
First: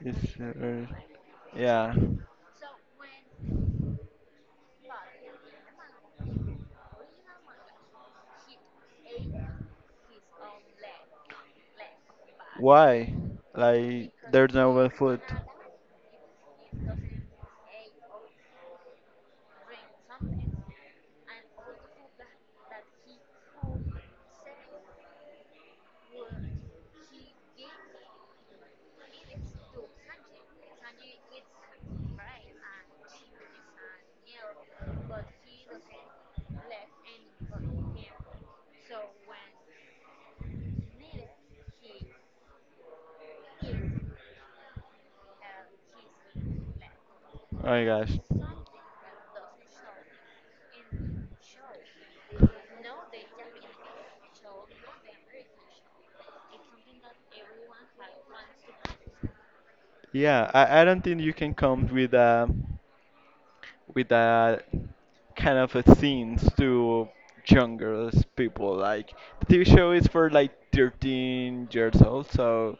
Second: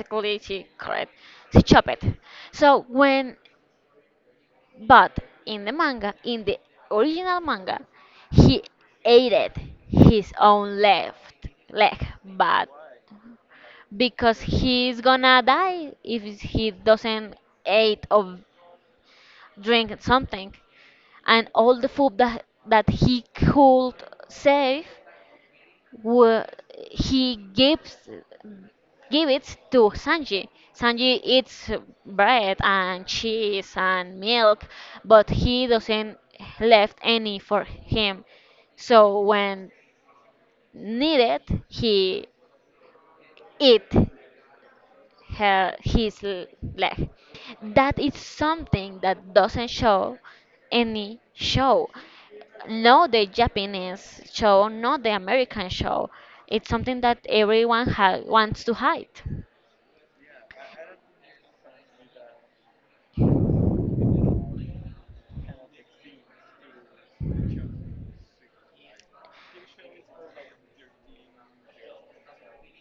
[SPEAKER 1] his.
[SPEAKER 2] she cried. She chopped
[SPEAKER 1] Yeah.
[SPEAKER 2] it. So when, but in the manga, in the original manga, he ate it, his own left leg, but
[SPEAKER 1] Why? Like
[SPEAKER 2] because
[SPEAKER 1] there's no good
[SPEAKER 2] he's
[SPEAKER 1] food.
[SPEAKER 2] gonna die if he doesn't eat or drink something. And all the food that he could save were, he gives give it to Sanji. Sanji eats bread and cheese and milk, but he doesn't left any for him. So when needed, he eat her his leg.
[SPEAKER 1] Oh my
[SPEAKER 2] That is
[SPEAKER 1] gosh.
[SPEAKER 2] something that doesn't show any show. No, the Japanese show, not the American show. It's something that everyone wants to hide.
[SPEAKER 1] Yeah, I don't think you can come with that kind of a scenes to younger people. Like the TV show is for like 13 years old, so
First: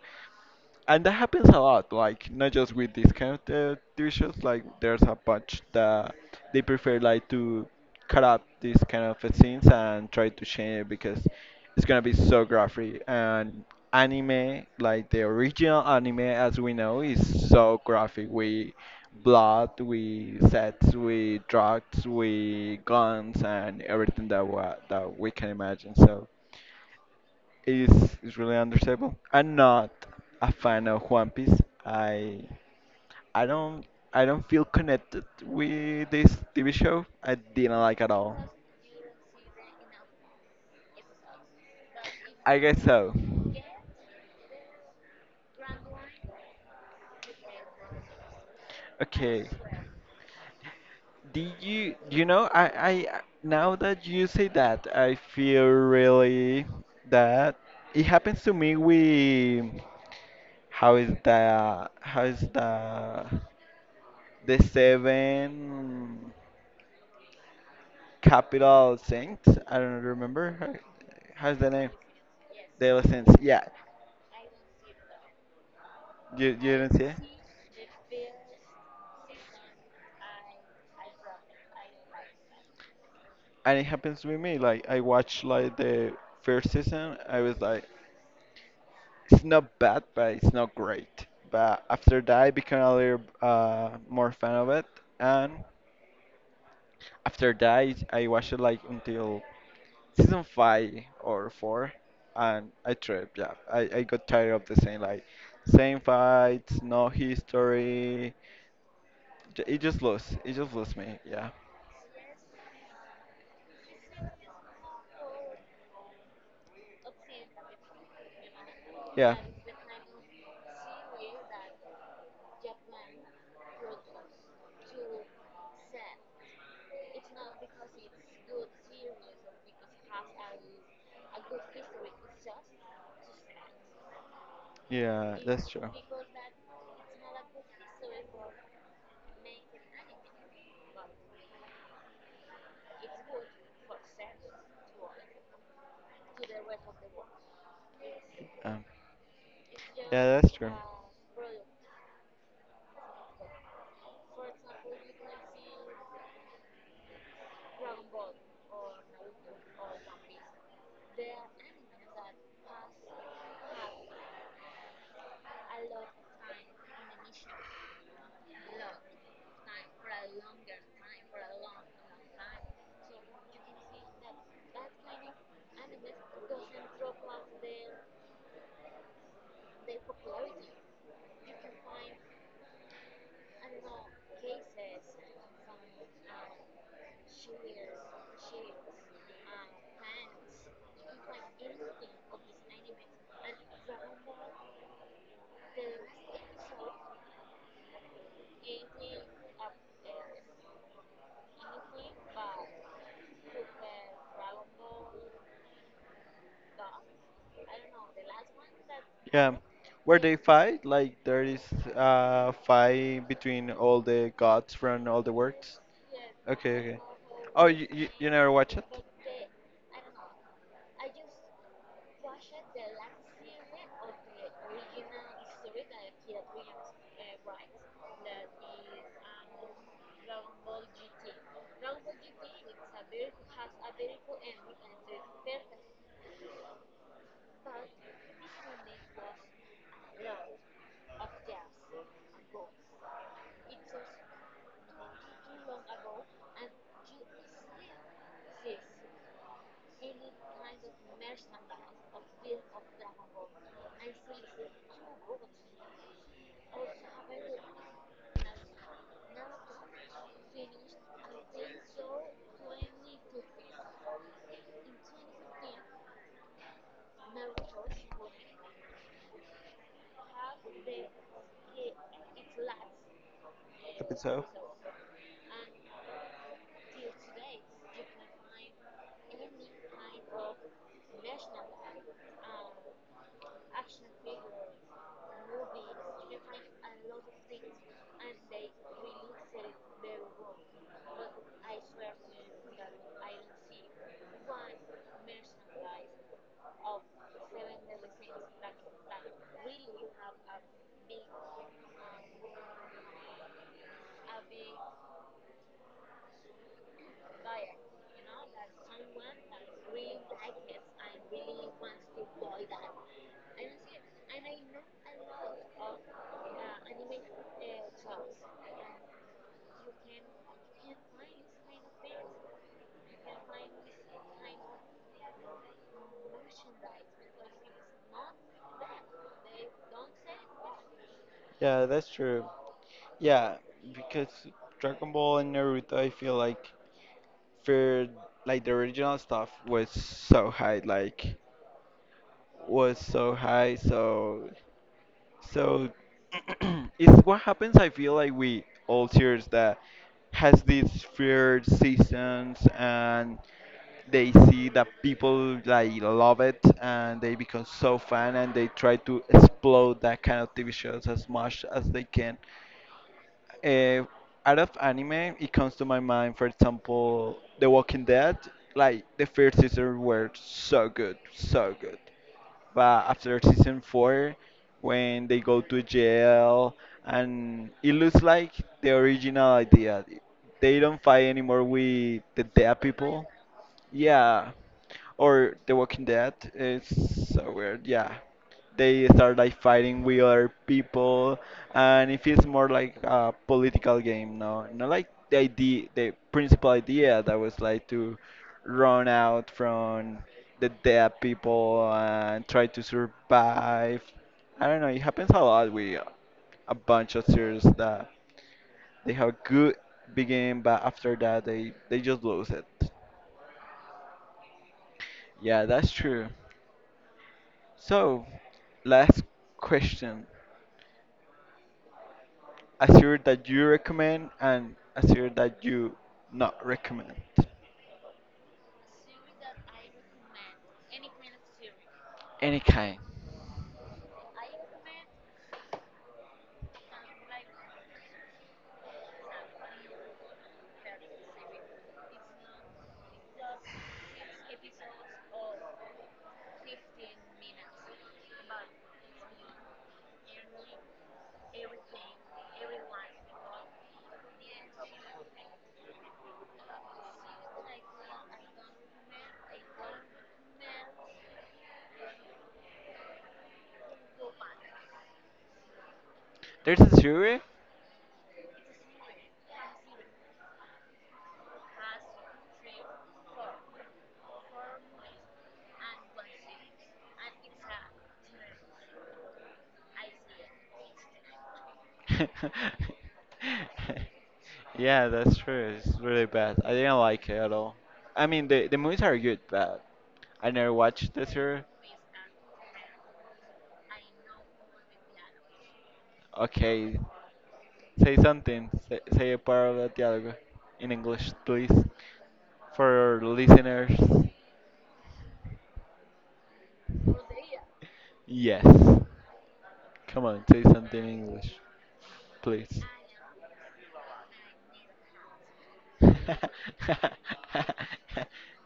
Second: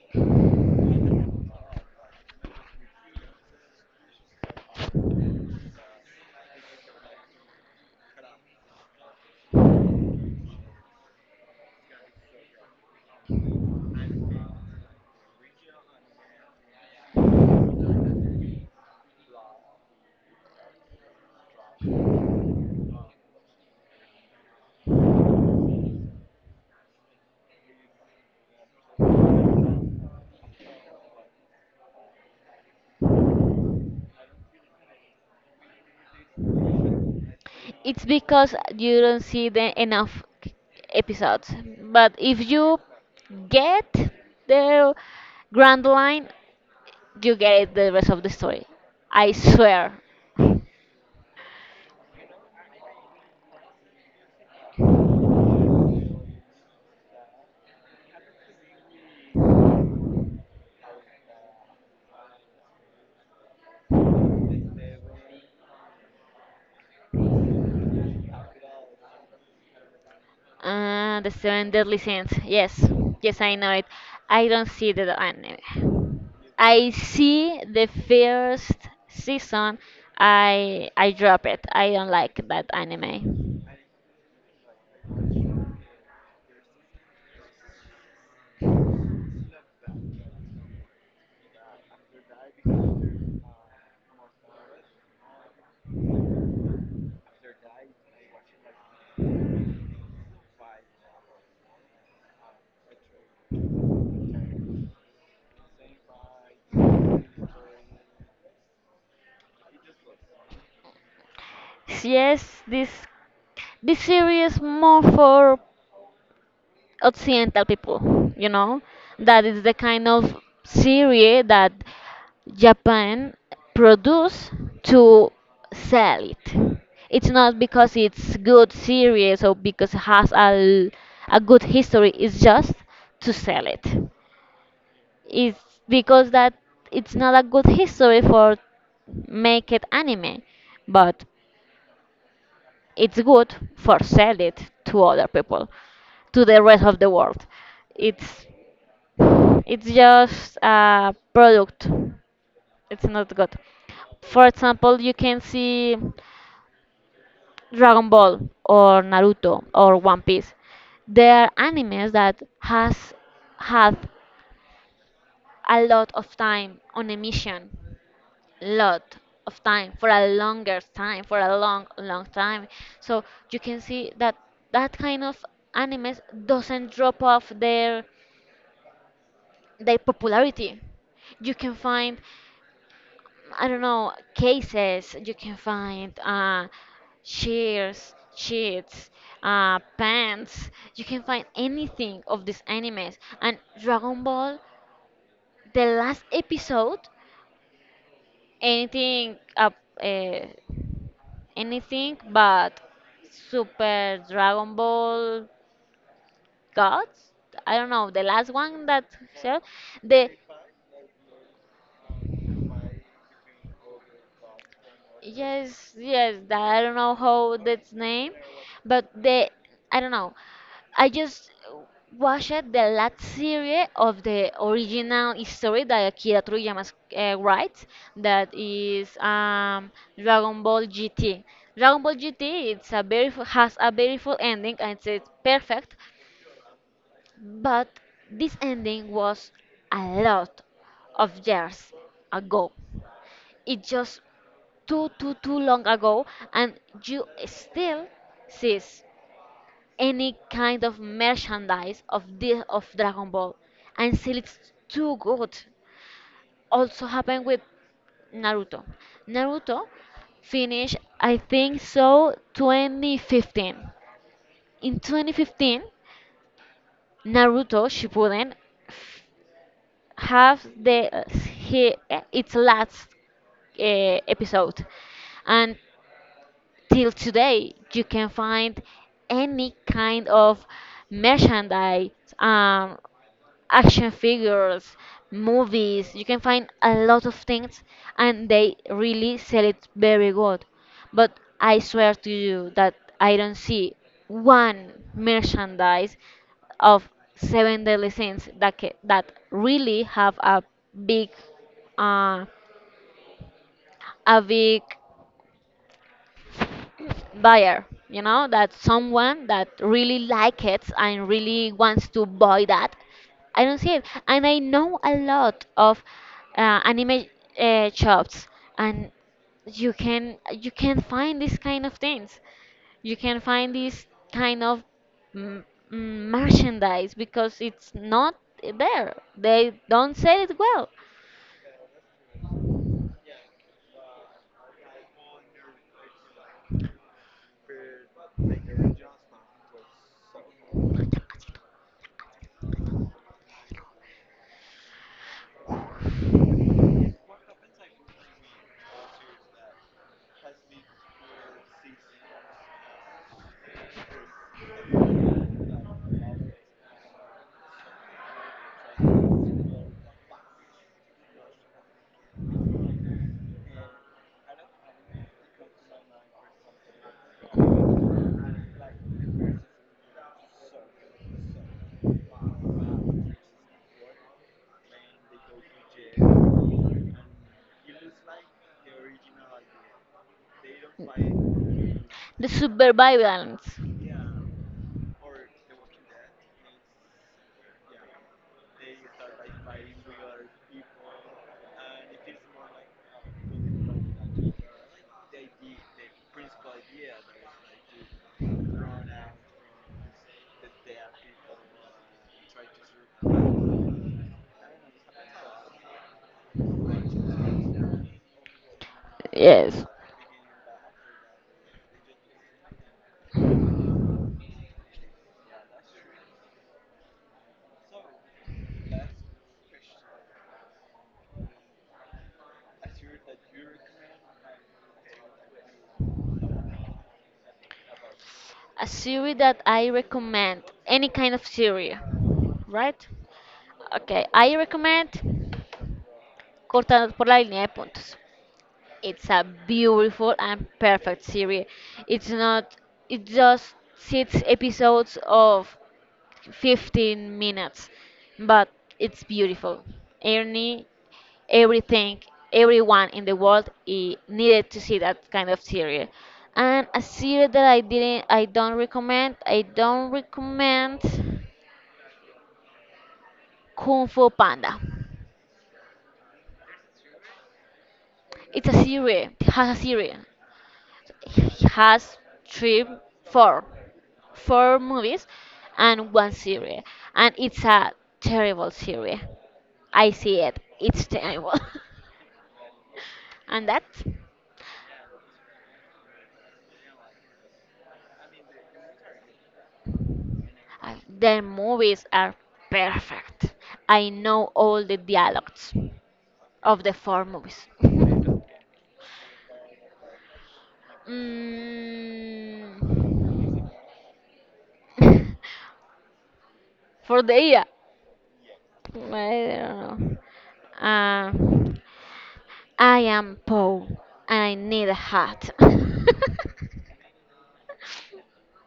[SPEAKER 1] and that happens a lot like not just with this kind of dishes like there's a bunch that they prefer like to cut up these kind of scenes and try to change it because it's gonna be so graphic and anime like the original anime as we know is so graphic we blood we sets we drugs we guns and everything that that we can imagine so is really understandable. I'm not a fan of One Piece. I I don't I don't feel connected with this TV show. I didn't like
[SPEAKER 2] It's
[SPEAKER 1] at all.
[SPEAKER 2] because you don't see the enough episodes. But if
[SPEAKER 1] I
[SPEAKER 2] you
[SPEAKER 1] guess so.
[SPEAKER 2] get the grand line, you get the rest of the story. I
[SPEAKER 1] Okay.
[SPEAKER 2] swear.
[SPEAKER 1] Did you you know I now that you say that I feel really that it happens to me with how is the seven Capital Saints. I don't remember.
[SPEAKER 2] Ah, the
[SPEAKER 1] How's the
[SPEAKER 2] Seven
[SPEAKER 1] name?
[SPEAKER 2] Deadly Sins. Yes,
[SPEAKER 1] Daily Saints.
[SPEAKER 2] yes, I
[SPEAKER 1] Yeah.
[SPEAKER 2] know it. I don't see the anime.
[SPEAKER 1] You
[SPEAKER 2] I
[SPEAKER 1] didn't see it?
[SPEAKER 2] see the first season. I drop it. I don't like that anime.
[SPEAKER 1] And it happens with me. Like, I watched, like, the first season. I was like, it's not bad, but it's not great. But after that, I became a little more fan of it. And after that, I watched it, like, until season five or four, and I tripped. Yeah, I got tired of the same like same fights, no history. It just lost. It just lost me. Yeah,
[SPEAKER 2] Yes, this series more for Occidental people, you know?
[SPEAKER 1] yeah,
[SPEAKER 2] That is the kind of series that Japan produce to sell it. It's not because it's good series or because it has a good history, it's just to sell it.
[SPEAKER 1] yeah. That's
[SPEAKER 2] It's
[SPEAKER 1] true.
[SPEAKER 2] because that it's not a good history for make it anime, but it's good for sell it to other people, to the rest of the world. It's
[SPEAKER 1] Um,
[SPEAKER 2] it's
[SPEAKER 1] yeah, that's
[SPEAKER 2] just
[SPEAKER 1] true.
[SPEAKER 2] a product. It's not good. For example, you can see Dragon Ball or Naruto or One Piece. They are animes that has had a lot of time on a mission. Lot of time for a longer time, for a long, long time. So you can see that that kind of animes doesn't drop off their popularity. You can find I don't know, cases you can find, shears, sheets, pants. You can find anything of these animes. And Dragon Ball, the last episode, anything, uh, anything but Super Dragon Ball Gods. I don't know, the last one that,
[SPEAKER 1] Yeah, where
[SPEAKER 2] the
[SPEAKER 1] they fight, like there is fight between all the gods from all the works.
[SPEAKER 2] Yes, yes, that
[SPEAKER 1] Okay,
[SPEAKER 2] I don't
[SPEAKER 1] okay.
[SPEAKER 2] know how
[SPEAKER 1] Oh, you,
[SPEAKER 2] that's
[SPEAKER 1] you, you
[SPEAKER 2] name,
[SPEAKER 1] never watch it?
[SPEAKER 2] but the I don't know. I just watched the last series of the original story that Akira Toriyama writes. That is Dragon Ball GT. Dragon Ball GT it's a very has a beautiful ending and it's perfect, but this ending was a lot of years ago. It just too long ago and you still sees any kind of merchandise of the of Dragon Ball and still it's too good. Also happened with Naruto. Naruto finished I think so 2015. In 2015 Naruto Shippuden f- have the its last
[SPEAKER 1] Episode?
[SPEAKER 2] episode, and till today, you can find any kind of merchandise, um, action figures, movies. You can find a lot of things, and they really sell it very good. But I swear to you that I don't see one merchandise of Seven Deadly Sins that that really have a big, uh, a big buyer, you know, that someone that really likes it and really wants to buy that. I don't see it, and I know a lot of anime shops, and you can find this kind of things, you can find this kind of m- merchandise because it's not there, they don't sell it well.
[SPEAKER 1] Yeah, that's true. Yeah, because Dragon Ball and Naruto, I feel like for like the original stuff was so high, like was so high, So. It's what happens. I feel like we all series that has these weird seasons and they see that people like love it and they become so fan and they try to explode that kind of TV shows as much as they can. Uh, out of anime, it comes to my mind, for example, The Walking Dead. Like the first season were so good, so good. But after season four, when they go to jail, and it looks like the original idea, they don't fight anymore with the
[SPEAKER 2] The
[SPEAKER 1] dead people.
[SPEAKER 2] supervivalence,
[SPEAKER 1] Yeah, or The Walking Dead. It's so weird. Yeah, they start like fighting with other people, and it feels more like a political game. No, not like the idea, the principal idea that was like to run out from the dead people and try to survive. I don't know. It happens a lot with a bunch of series that they have a good
[SPEAKER 2] yes.
[SPEAKER 1] beginning, but after that they just lose it. Yeah, that's true. So, last question. A Azure that you recommend and a Azure that you not recommend.
[SPEAKER 2] A series that I recommend, any kind of series,
[SPEAKER 1] Any kind.
[SPEAKER 2] right? Okay, I recommend Cortados por la línea de puntos. It's a beautiful and perfect series. It's not, it's just six episodes of 15 minutes, but it's beautiful. Ernie, everything, everyone in the world needed to see that kind of series. And a series that I didn't, I don't recommend. I don't recommend Kung Fu Panda.
[SPEAKER 1] There's a Azure.
[SPEAKER 2] It's a series. It has a series. It has three, four, four movies, and one series. And it's a terrible series. I see it. It's terrible. And that's
[SPEAKER 1] Yeah, that's true. It's really bad. I didn't like it at all. I mean, the movies are good, but I never watched the
[SPEAKER 2] their
[SPEAKER 1] series.
[SPEAKER 2] movies are perfect. I know all the dialogues of the
[SPEAKER 1] Okay,
[SPEAKER 2] four movies.
[SPEAKER 1] say something. Say a part of that dialogue in English, please, for our
[SPEAKER 2] Mm.
[SPEAKER 1] listeners.
[SPEAKER 2] For the year,
[SPEAKER 1] Yes.
[SPEAKER 2] I don't
[SPEAKER 1] Come on, say
[SPEAKER 2] know.
[SPEAKER 1] something in English,
[SPEAKER 2] Um,
[SPEAKER 1] please.
[SPEAKER 2] I am poor and I need a hat.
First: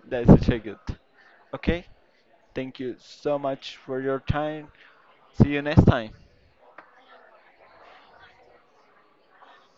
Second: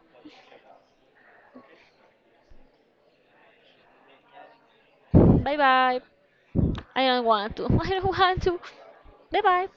[SPEAKER 1] That's such a good. Okay, thank you so much for your time. See
[SPEAKER 2] Bye
[SPEAKER 1] you next
[SPEAKER 2] bye.
[SPEAKER 1] time.
[SPEAKER 2] I don't want to. I don't want to. Bye bye.